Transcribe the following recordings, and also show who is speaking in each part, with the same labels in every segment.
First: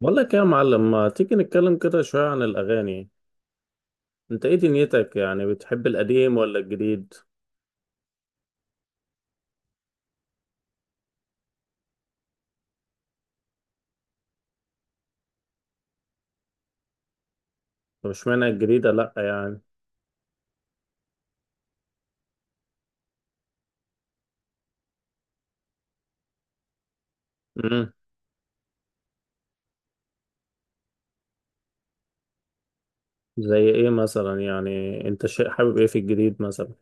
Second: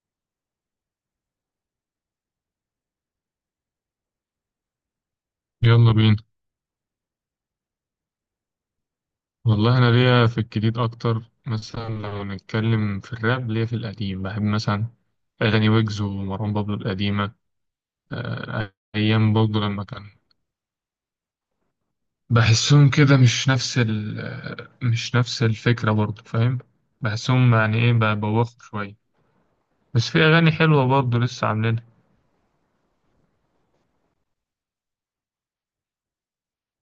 Speaker 1: بقول لك إيه يا معلم، ما تيجي نتكلم كده شوية عن الأغاني؟ أنت إيه دنيتك يعني، بتحب
Speaker 2: يلا بينا.
Speaker 1: القديم ولا الجديد؟
Speaker 2: والله انا ليا في الجديد اكتر، مثلا لو نتكلم في الراب ليا في القديم، بحب مثلا اغاني ويجز ومروان بابلو القديمه.
Speaker 1: طب اشمعنى الجديدة لأ
Speaker 2: ايام برضه
Speaker 1: يعني؟
Speaker 2: لما كان بحسهم كده مش نفس ال آه، مش نفس الفكره برضه، فاهم؟ بحسهم يعني
Speaker 1: مم.
Speaker 2: ايه، ببوخوا شويه. بس في اغاني حلوه برضه لسه عاملينها.
Speaker 1: زي إيه مثلا؟ يعني أنت شيء حابب إيه في الجديد مثلا؟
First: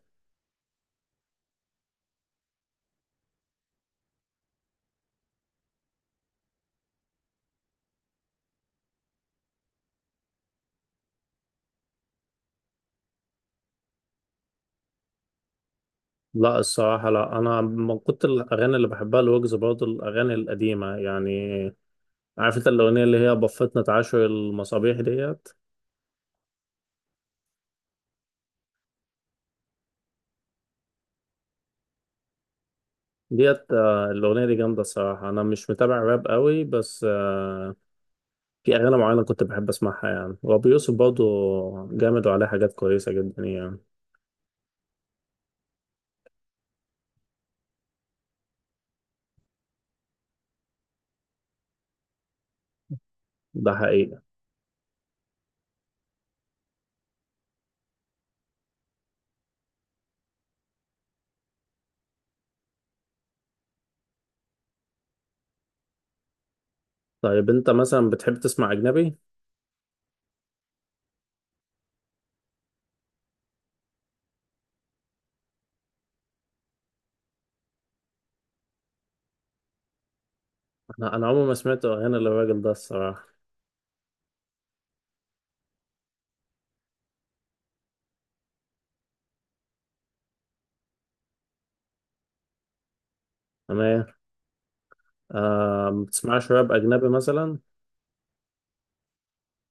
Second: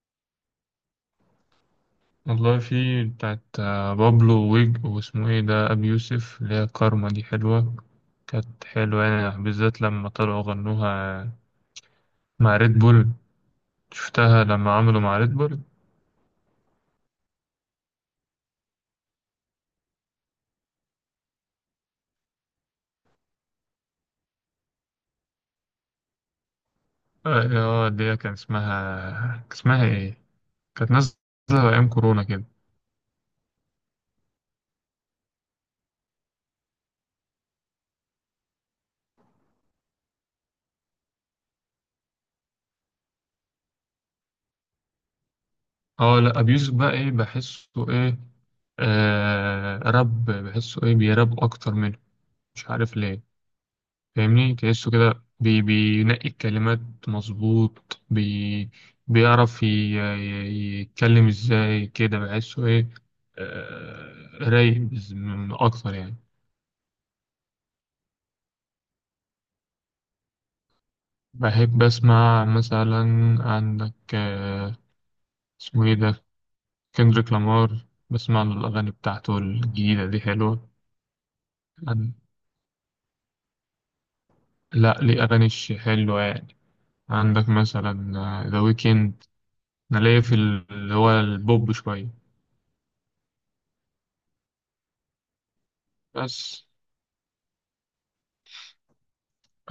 Speaker 2: والله في بتاعت بابلو ويج، واسمه ايه ده، ابي يوسف، اللي هي كارما دي حلوه، كانت حلوة يعني، بالذات لما طلعوا غنوها مع ريد بول. شفتها لما عملوا مع ريد بول.
Speaker 1: لأ الصراحة لأ، أنا من كنت الأغاني اللي بحبها الوجز، برضه الأغاني القديمة يعني. عارف أنت الأغنية اللي هي بفتنا تعاشر المصابيح ديت؟
Speaker 2: اه، اللي هي كان اسمها، كان اسمها ايه؟ كانت نازله ايام كورونا كده.
Speaker 1: الأغنية دي جامدة الصراحة. أنا مش متابع راب قوي، بس في أغاني معينة كنت بحب أسمعها يعني. وأبو يوسف برضه جامد وعليه حاجات كويسة جدا يعني.
Speaker 2: اه لا، ابيوز بقى ايه بحسه ايه، آه راب، بحسه ايه، بيراب اكتر منه، مش عارف ليه.
Speaker 1: ده حقيقة.
Speaker 2: فاهمني؟ تحسه كده بي بينقي الكلمات، مظبوط، بي بيعرف يتكلم ازاي كده، بحسه ايه آه، رايق اكتر يعني.
Speaker 1: طيب أنت مثلا بتحب تسمع أجنبي؟
Speaker 2: بحب أسمع مثلا، عندك اسمه إيه ده، كندريك لامار، بسمع له، الأغاني بتاعته الجديدة دي حلوة.
Speaker 1: أنا عمري ما سمعت
Speaker 2: عن-
Speaker 1: أغاني للراجل ده الصراحة.
Speaker 2: لا، ليه أغاني حلوة يعني، عندك مثلا ذا ويكند. أنا ليا في اللي هو البوب شوية
Speaker 1: تمام. آه، ما بتسمعش
Speaker 2: بس.
Speaker 1: راب أجنبي مثلا؟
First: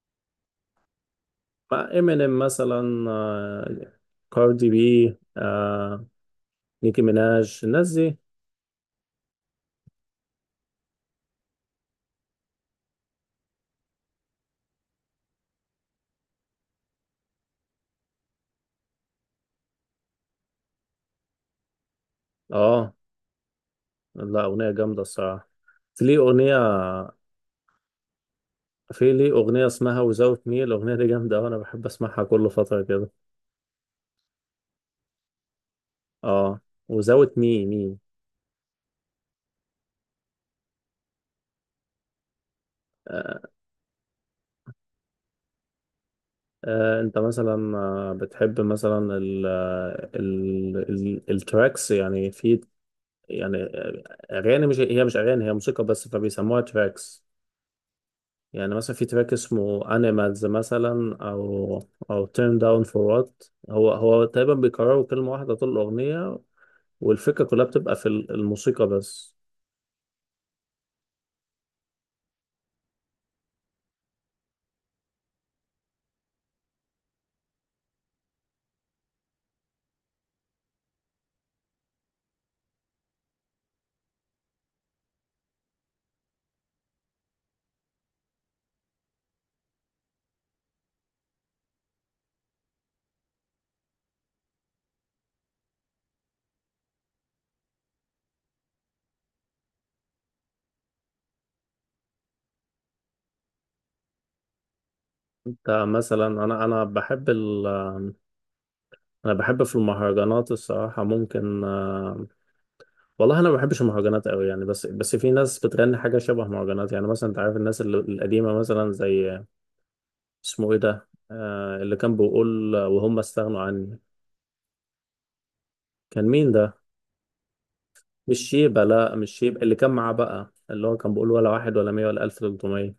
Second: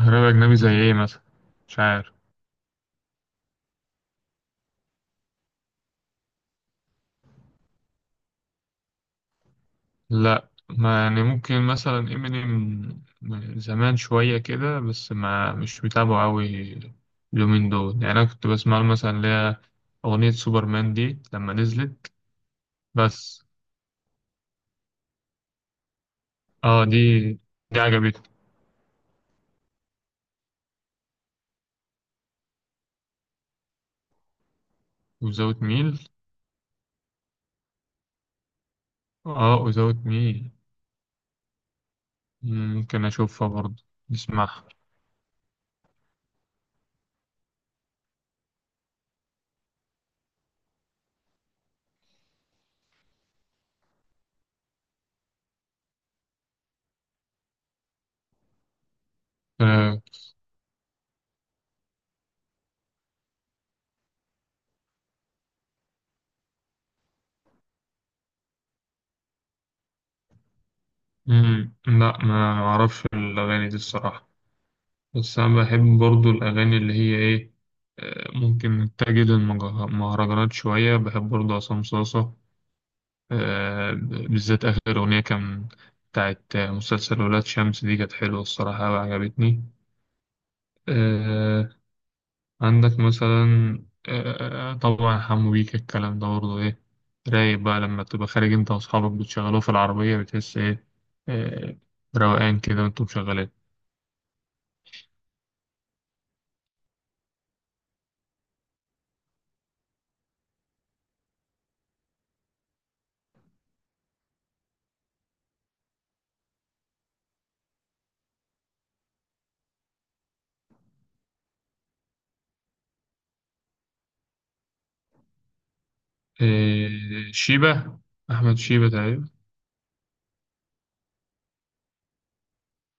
Speaker 2: راب أجنبي زي إيه مثلا؟ مش
Speaker 1: مع
Speaker 2: عارف.
Speaker 1: إمينيم مثلا، آه. كاردي بي، آه. نيكي ميناج، الناس دي.
Speaker 2: لا ما يعني، ممكن مثلا امينيم زمان شوية كده، بس ما مش متابعه أوي اليومين دول يعني. أنا كنت بسمع له مثلا اللي هي أغنية سوبرمان دي لما نزلت،
Speaker 1: آه.
Speaker 2: بس.
Speaker 1: لا أغنية جامدة الصراحة. في ليه أغنية.
Speaker 2: اه، دي عجبتني.
Speaker 1: في ليه أغنية اسمها Without Me، الأغنية دي جامدة وأنا بحب أسمعها كل فترة كده.
Speaker 2: وزاوت ميل.
Speaker 1: اه، وزاوية مي.
Speaker 2: اه وزاوت ميل، ممكن
Speaker 1: آه.
Speaker 2: أشوفها برضه، نسمعها.
Speaker 1: آه، انت مثلا بتحب مثلا ال ال التراكس يعني؟ في يعني اغاني، مش هي مش اغاني، هي موسيقى بس فبيسموها تراكس. يعني مثلا في تراك اسمه
Speaker 2: آه.
Speaker 1: انيمالز مثلا، او او تيرن داون فور وات. هو تقريبا بيكرروا كلمة واحدة طول الأغنية، والفكرة كلها بتبقى في الموسيقى بس.
Speaker 2: لا ما أعرفش الأغاني دي الصراحة. بس أنا بحب برضو الأغاني اللي هي إيه، ممكن تجد المهرجانات شوية، بحب برضو عصام صاصة، بالذات آخر أغنية كان بتاعت مسلسل ولاد شمس دي، كانت حلوة الصراحة وعجبتني. آه، عندك مثلا، طبعا حمو بيك، الكلام ده برضو إيه، رايق بقى لما تبقى خارج أنت وأصحابك بتشغلوه في العربية، بتحس إيه، آه، روقان كده وأنتم مشغلين.
Speaker 1: انت مثلا، انا بحب ال انا بحب في المهرجانات الصراحة. ممكن والله انا ما بحبش المهرجانات قوي يعني. بس في ناس بتغني حاجه شبه مهرجانات يعني. مثلا انت عارف الناس القديمه مثلا، زي اسمه ايه ده، آه، اللي كان بيقول وهم استغنوا عني، كان مين ده؟
Speaker 2: شيبة.
Speaker 1: مش
Speaker 2: أحمد
Speaker 1: شيبه،
Speaker 2: شيبة
Speaker 1: لا
Speaker 2: تقريبا.
Speaker 1: مش شيبه. اللي كان معاه بقى، اللي هو كان بيقول ولا واحد ولا مية ولا الف تلتمية.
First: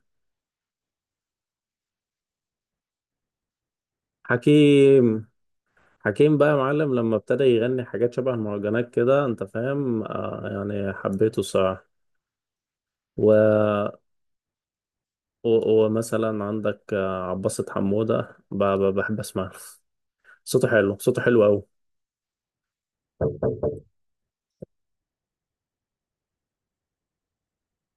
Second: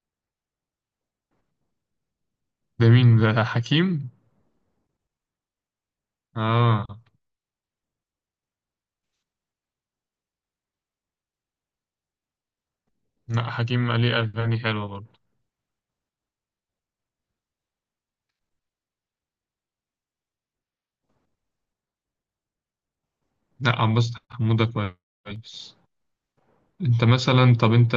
Speaker 2: ده مين ده، حكيم؟
Speaker 1: حكيم. حكيم بقى يا
Speaker 2: اه.
Speaker 1: معلم، لما ابتدى يغني حاجات شبه المهرجانات كده انت فاهم، آه، يعني حبيته الصراحه. و...
Speaker 2: لا حكيم ليه اغاني حلوه برضه.
Speaker 1: ومثلا عندك عباسة حمودة بحب اسمعها. صوته حلو، صوته حلو قوي.
Speaker 2: لا عباس حموده، كويس. انت مثلا طب انت،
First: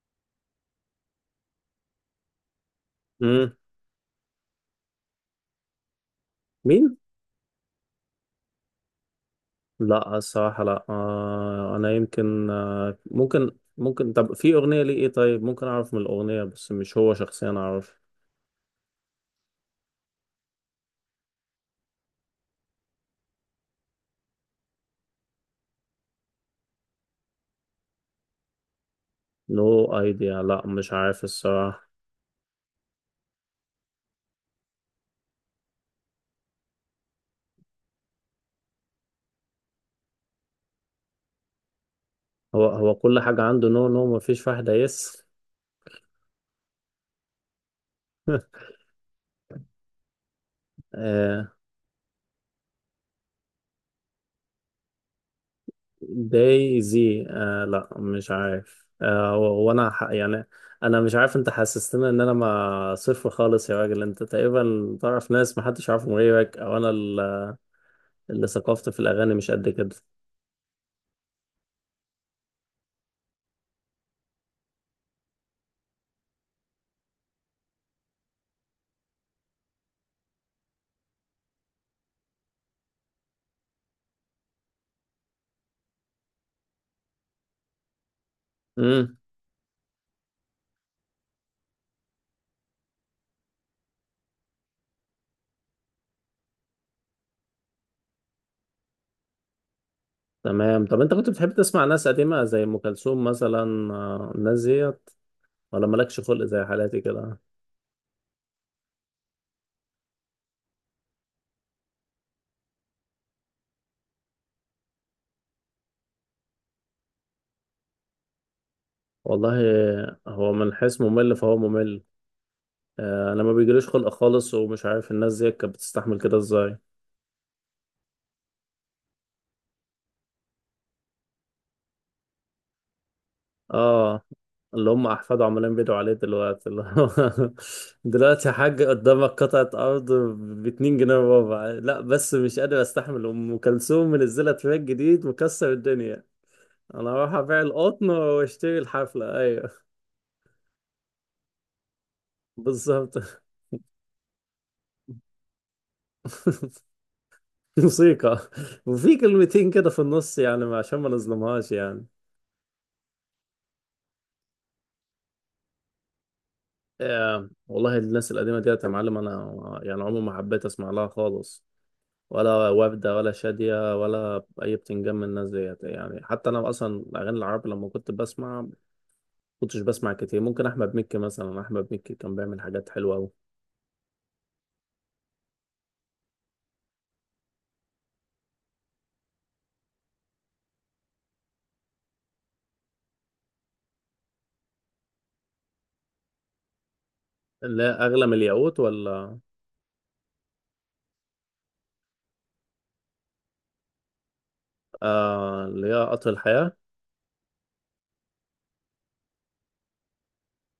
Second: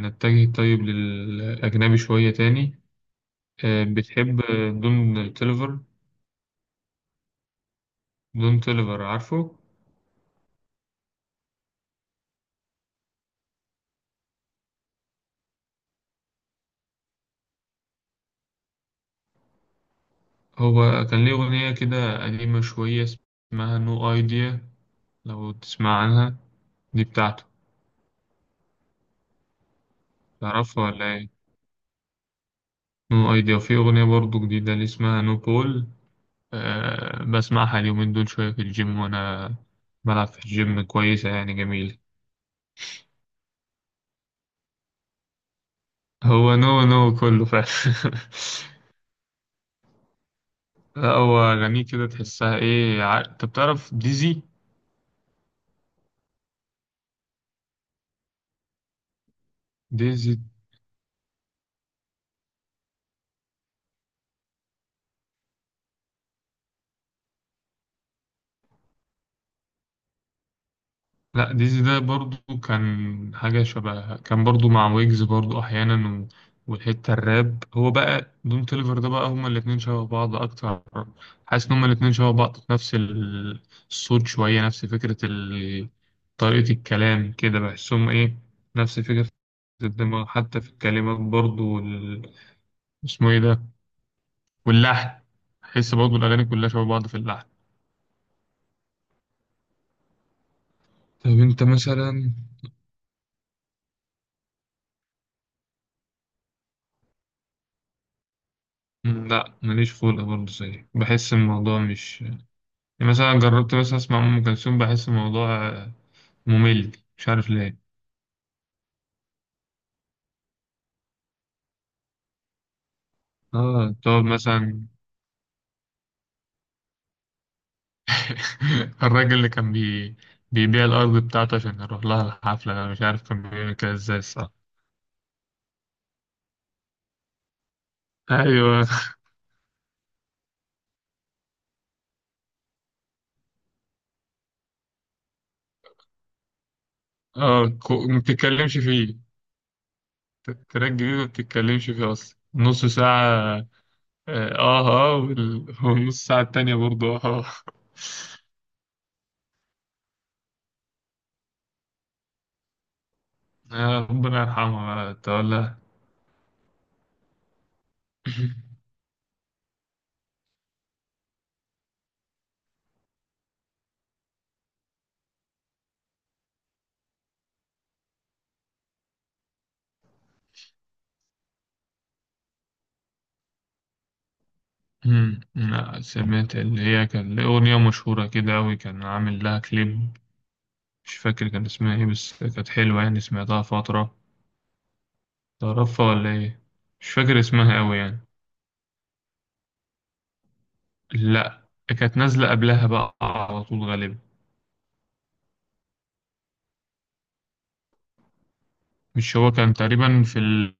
Speaker 2: نتجه طيب للاجنبي شويه تاني،
Speaker 1: امم.
Speaker 2: بتحب دون تيلفر؟
Speaker 1: مين؟
Speaker 2: دون تيلفر، عارفه؟
Speaker 1: لا الصراحه لا. آه انا يمكن، آه، ممكن ممكن. طب في اغنيه ليه ايه؟ طيب ممكن اعرف من الاغنيه بس، مش هو شخصيا اعرف.
Speaker 2: هو كان ليه اغنيه كده قديمه شويه اسمها نو ايديا، لو تسمع عنها، دي بتاعته.
Speaker 1: نو ايديا، لا
Speaker 2: تعرفها
Speaker 1: مش
Speaker 2: ولا
Speaker 1: عارف
Speaker 2: ايه؟
Speaker 1: الصراحه.
Speaker 2: نو ايديا، وفي اغنيه برضه جديده اللي اسمها نو بول. أه بسمعها اليومين دول شوية في الجيم وأنا بلعب في الجيم، كويسة يعني، جميلة.
Speaker 1: هو كل حاجه عنده نو نو، مفيش واحده يس.
Speaker 2: هو نو نو كله فعلا. لا هو
Speaker 1: آه.
Speaker 2: أغانيه كده تحسها إيه، أنت بتعرف ديزي؟
Speaker 1: دايزي، آه لا مش عارف. آه،
Speaker 2: ديزي.
Speaker 1: يعني انا مش عارف، انت حسستني ان انا ما صفر خالص يا راجل. انت تقريبا تعرف ناس محدش يعرفهم غيرك، او انا اللي ثقافتي في الأغاني مش قد كده.
Speaker 2: لا ديزي ده برضو كان حاجة شبه، كان برضو مع ويجز برضو أحيانا، والحتة الراب، هو بقى دون توليفر ده بقى هما الاتنين شبه بعض أكتر. حاسس إن هما الاتنين شبه بعض في نفس الصوت شوية، نفس فكرة طريقة الكلام كده، بحسهم إيه، نفس
Speaker 1: امم.
Speaker 2: فكرة الدماغ حتى في الكلمات برضو اسمه إيه ده، واللحن، بحس برضو الأغاني كلها شبه بعض في اللحن.
Speaker 1: تمام. طب أنت كنت
Speaker 2: طب
Speaker 1: بتحب
Speaker 2: أنت
Speaker 1: تسمع ناس
Speaker 2: مثلا،
Speaker 1: قديمة زي أم كلثوم مثلا، آه، الناس ديت؟ ولا مالكش خلق زي حالاتي كده؟
Speaker 2: لا ماليش خلق برضه زيك، بحس الموضوع مش يعني، مثلا جربت مثلا أسمع أم كلثوم، بحس الموضوع ممل، مش عارف ليه.
Speaker 1: والله هو من حيث ممل فهو ممل. آه، أنا ما بيجيليش
Speaker 2: آه
Speaker 1: خلق
Speaker 2: تقعد
Speaker 1: خالص،
Speaker 2: مثلا،
Speaker 1: ومش عارف الناس ديت كانت بتستحمل كده إزاي.
Speaker 2: الراجل اللي كان بيبيع الأرض بتاعته عشان يروح لها الحفلة، أنا مش عارف كان بيعمل كده إزاي
Speaker 1: اه،
Speaker 2: الصراحة.
Speaker 1: اللي هم احفاده عمالين بيدعوا عليه دلوقتي، اللي هو دلوقتي يا حاج
Speaker 2: أيوه.
Speaker 1: قدامك قطعة أرض ب 2 جنيه وربع، لا بس مش قادر أستحمل، أم كلثوم منزلة تراك جديد مكسر الدنيا. انا اروح ابيع
Speaker 2: آه،
Speaker 1: القطن
Speaker 2: ما
Speaker 1: واشتري
Speaker 2: بتتكلمش فيه،
Speaker 1: الحفلة، ايوه.
Speaker 2: تراك جديد ما بتتكلمش فيه أصلا نص
Speaker 1: بالظبط.
Speaker 2: ساعة، والنص ساعة التانية برضه.
Speaker 1: موسيقى، وفي كلمتين كده في النص يعني عشان ما نظلمهاش يعني.
Speaker 2: ربنا يرحمها بقى، تقول لها.
Speaker 1: آه والله الناس القديمة ديت يا معلم، انا يعني عمري ما حبيت اسمع لها خالص. ولا وردة، ولا شادية، ولا اي بتنجم من الناس ديت يعني. حتى انا اصلا الاغاني العربي لما كنت بسمع، كنتش بسمع كتير. ممكن احمد مكي مثلا، احمد مكي كان بيعمل حاجات حلوة قوي.
Speaker 2: لا سمعت، اللي هي كان ليه أغنية مشهورة كده أوي، كان عامل لها كليب، مش فاكر كان اسمها إيه، بس كانت حلوة يعني سمعتها فترة. تعرفها ولا إيه؟ مش فاكر اسمها
Speaker 1: اللي هي
Speaker 2: أوي
Speaker 1: اغلى
Speaker 2: يعني.
Speaker 1: من الياقوت ولا؟
Speaker 2: لأ كانت نازلة قبلها بقى على طول غالبا.
Speaker 1: آه اللي هي قطر الحياة.
Speaker 2: مش هو كان تقريبا في ال...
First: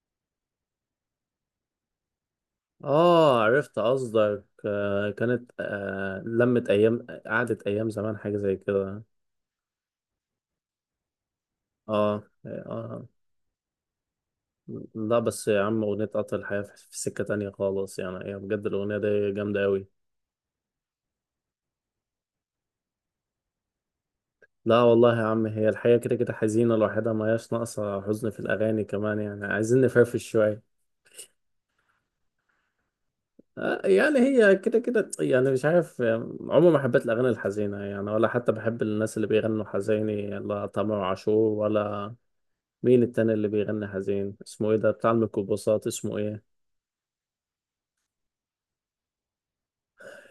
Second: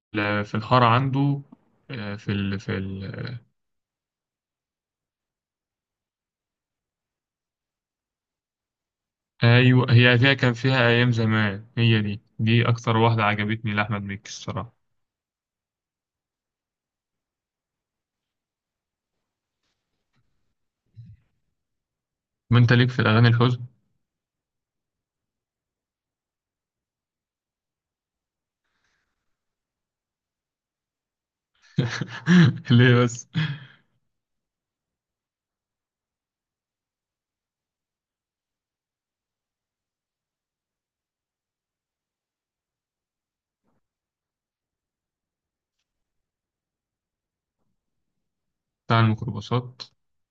Speaker 2: في الحارة عنده، آه، في ال... في ال...
Speaker 1: اه عرفت قصدك، آه، كانت، آه، لمت ايام، قعدت ايام زمان، حاجه زي كده.
Speaker 2: أيوة هي فيها، كان فيها أيام زمان، هي دي
Speaker 1: اه
Speaker 2: دي أكتر
Speaker 1: اه.
Speaker 2: واحدة عجبتني لأحمد مكي الصراحة.
Speaker 1: لا بس يا عم اغنيه قطر الحياه في سكه تانية خالص يعني، هي بجد الاغنيه دي جامده قوي.
Speaker 2: ما أنت ليك في الأغاني الحزن.
Speaker 1: لا والله يا عم، هي الحياه كده كده حزينه لوحدها، ما هياش ناقصه حزن في الاغاني كمان يعني. عايزين نفرفش شويه.
Speaker 2: ليه بس؟
Speaker 1: آه، يعني هي كده كده يعني، مش عارف، آه، عمري ما حبيت الأغاني الحزينة يعني، ولا حتى بحب الناس اللي بيغنوا حزيني. لا تامر عاشور ولا، مين التاني اللي بيغني حزين، اسمه ايه ده بتاع الميكروباصات؟ اسمه ايه
Speaker 2: بتاع الميكروباصات،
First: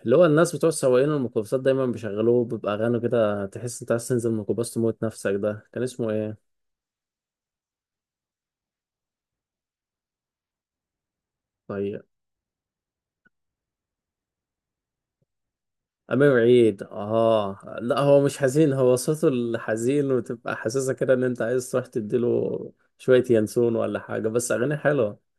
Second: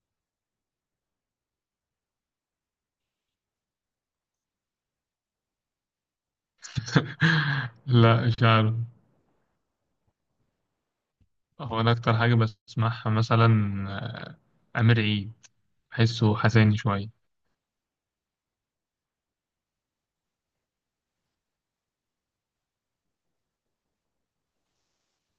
Speaker 1: اللي هو، الناس بتوع سواقين الميكروباصات دايما بيشغلوه، بيبقى اغاني كده تحس انت عايز تنزل الميكروباص تموت نفسك، ده كان اسمه ايه؟
Speaker 2: لا مش عارف. هو انا
Speaker 1: طيب.
Speaker 2: اكتر حاجه بسمعها مثلا امير عيد،
Speaker 1: امير
Speaker 2: بحسه حزين
Speaker 1: عيد؟
Speaker 2: شويه.
Speaker 1: اه لا هو مش حزين، هو صوته الحزين وتبقى حاسسها كده ان انت عايز تروح تديله شوية ينسون ولا حاجة، بس اغاني حلوة.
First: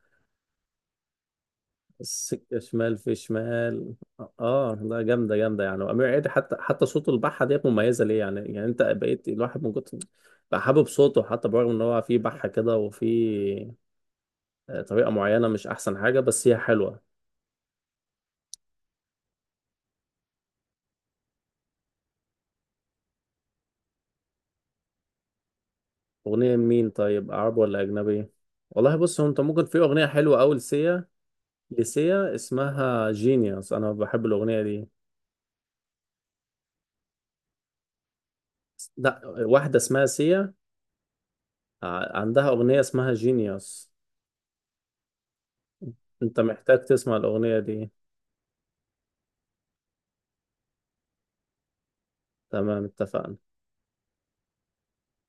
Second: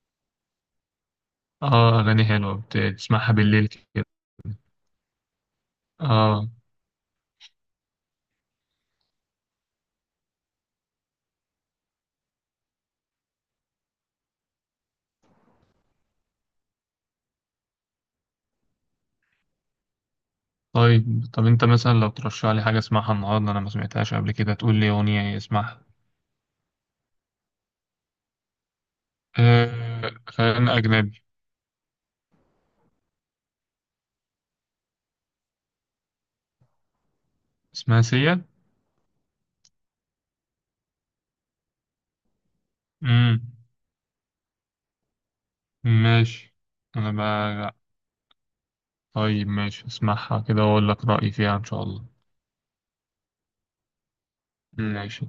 Speaker 2: اه اغاني حلوه
Speaker 1: السكة شمال في
Speaker 2: بتسمعها بالليل
Speaker 1: شمال.
Speaker 2: كده.
Speaker 1: اه، ده جامدة جامدة يعني. وأمير عيد
Speaker 2: اه.
Speaker 1: حتى صوته البحة ديت مميزة ليه يعني. يعني أنت بقيت الواحد من كتر بقى حابب صوته، حتى برغم إن هو فيه بحة كده، وفيه آه، طريقة معينة، مش أحسن حاجة بس هي حلوة.
Speaker 2: طيب طب انت مثلا لو ترشح لي حاجه اسمعها النهارده، انا ما سمعتهاش قبل كده، تقول لي اغنيه اسمعها.
Speaker 1: أغنية مين طيب، عربي ولا أجنبي؟ والله بص، هو أنت ممكن، في أغنية
Speaker 2: آه
Speaker 1: حلوة أوي
Speaker 2: خلينا
Speaker 1: لسيا.
Speaker 2: اجنبي.
Speaker 1: لسيا اسمها جينيوس، أنا بحب الأغنية دي.
Speaker 2: اسمها سيا.
Speaker 1: لا واحدة اسمها سيا، عندها أغنية اسمها
Speaker 2: امم،
Speaker 1: جينيوس. أنت
Speaker 2: ماشي.
Speaker 1: محتاج
Speaker 2: انا
Speaker 1: تسمع الأغنية
Speaker 2: بقى،
Speaker 1: دي.
Speaker 2: طيب ماشي، اسمعها كده واقول لك رايي فيها ان شاء الله.
Speaker 1: تمام اتفقنا.
Speaker 2: ماشي.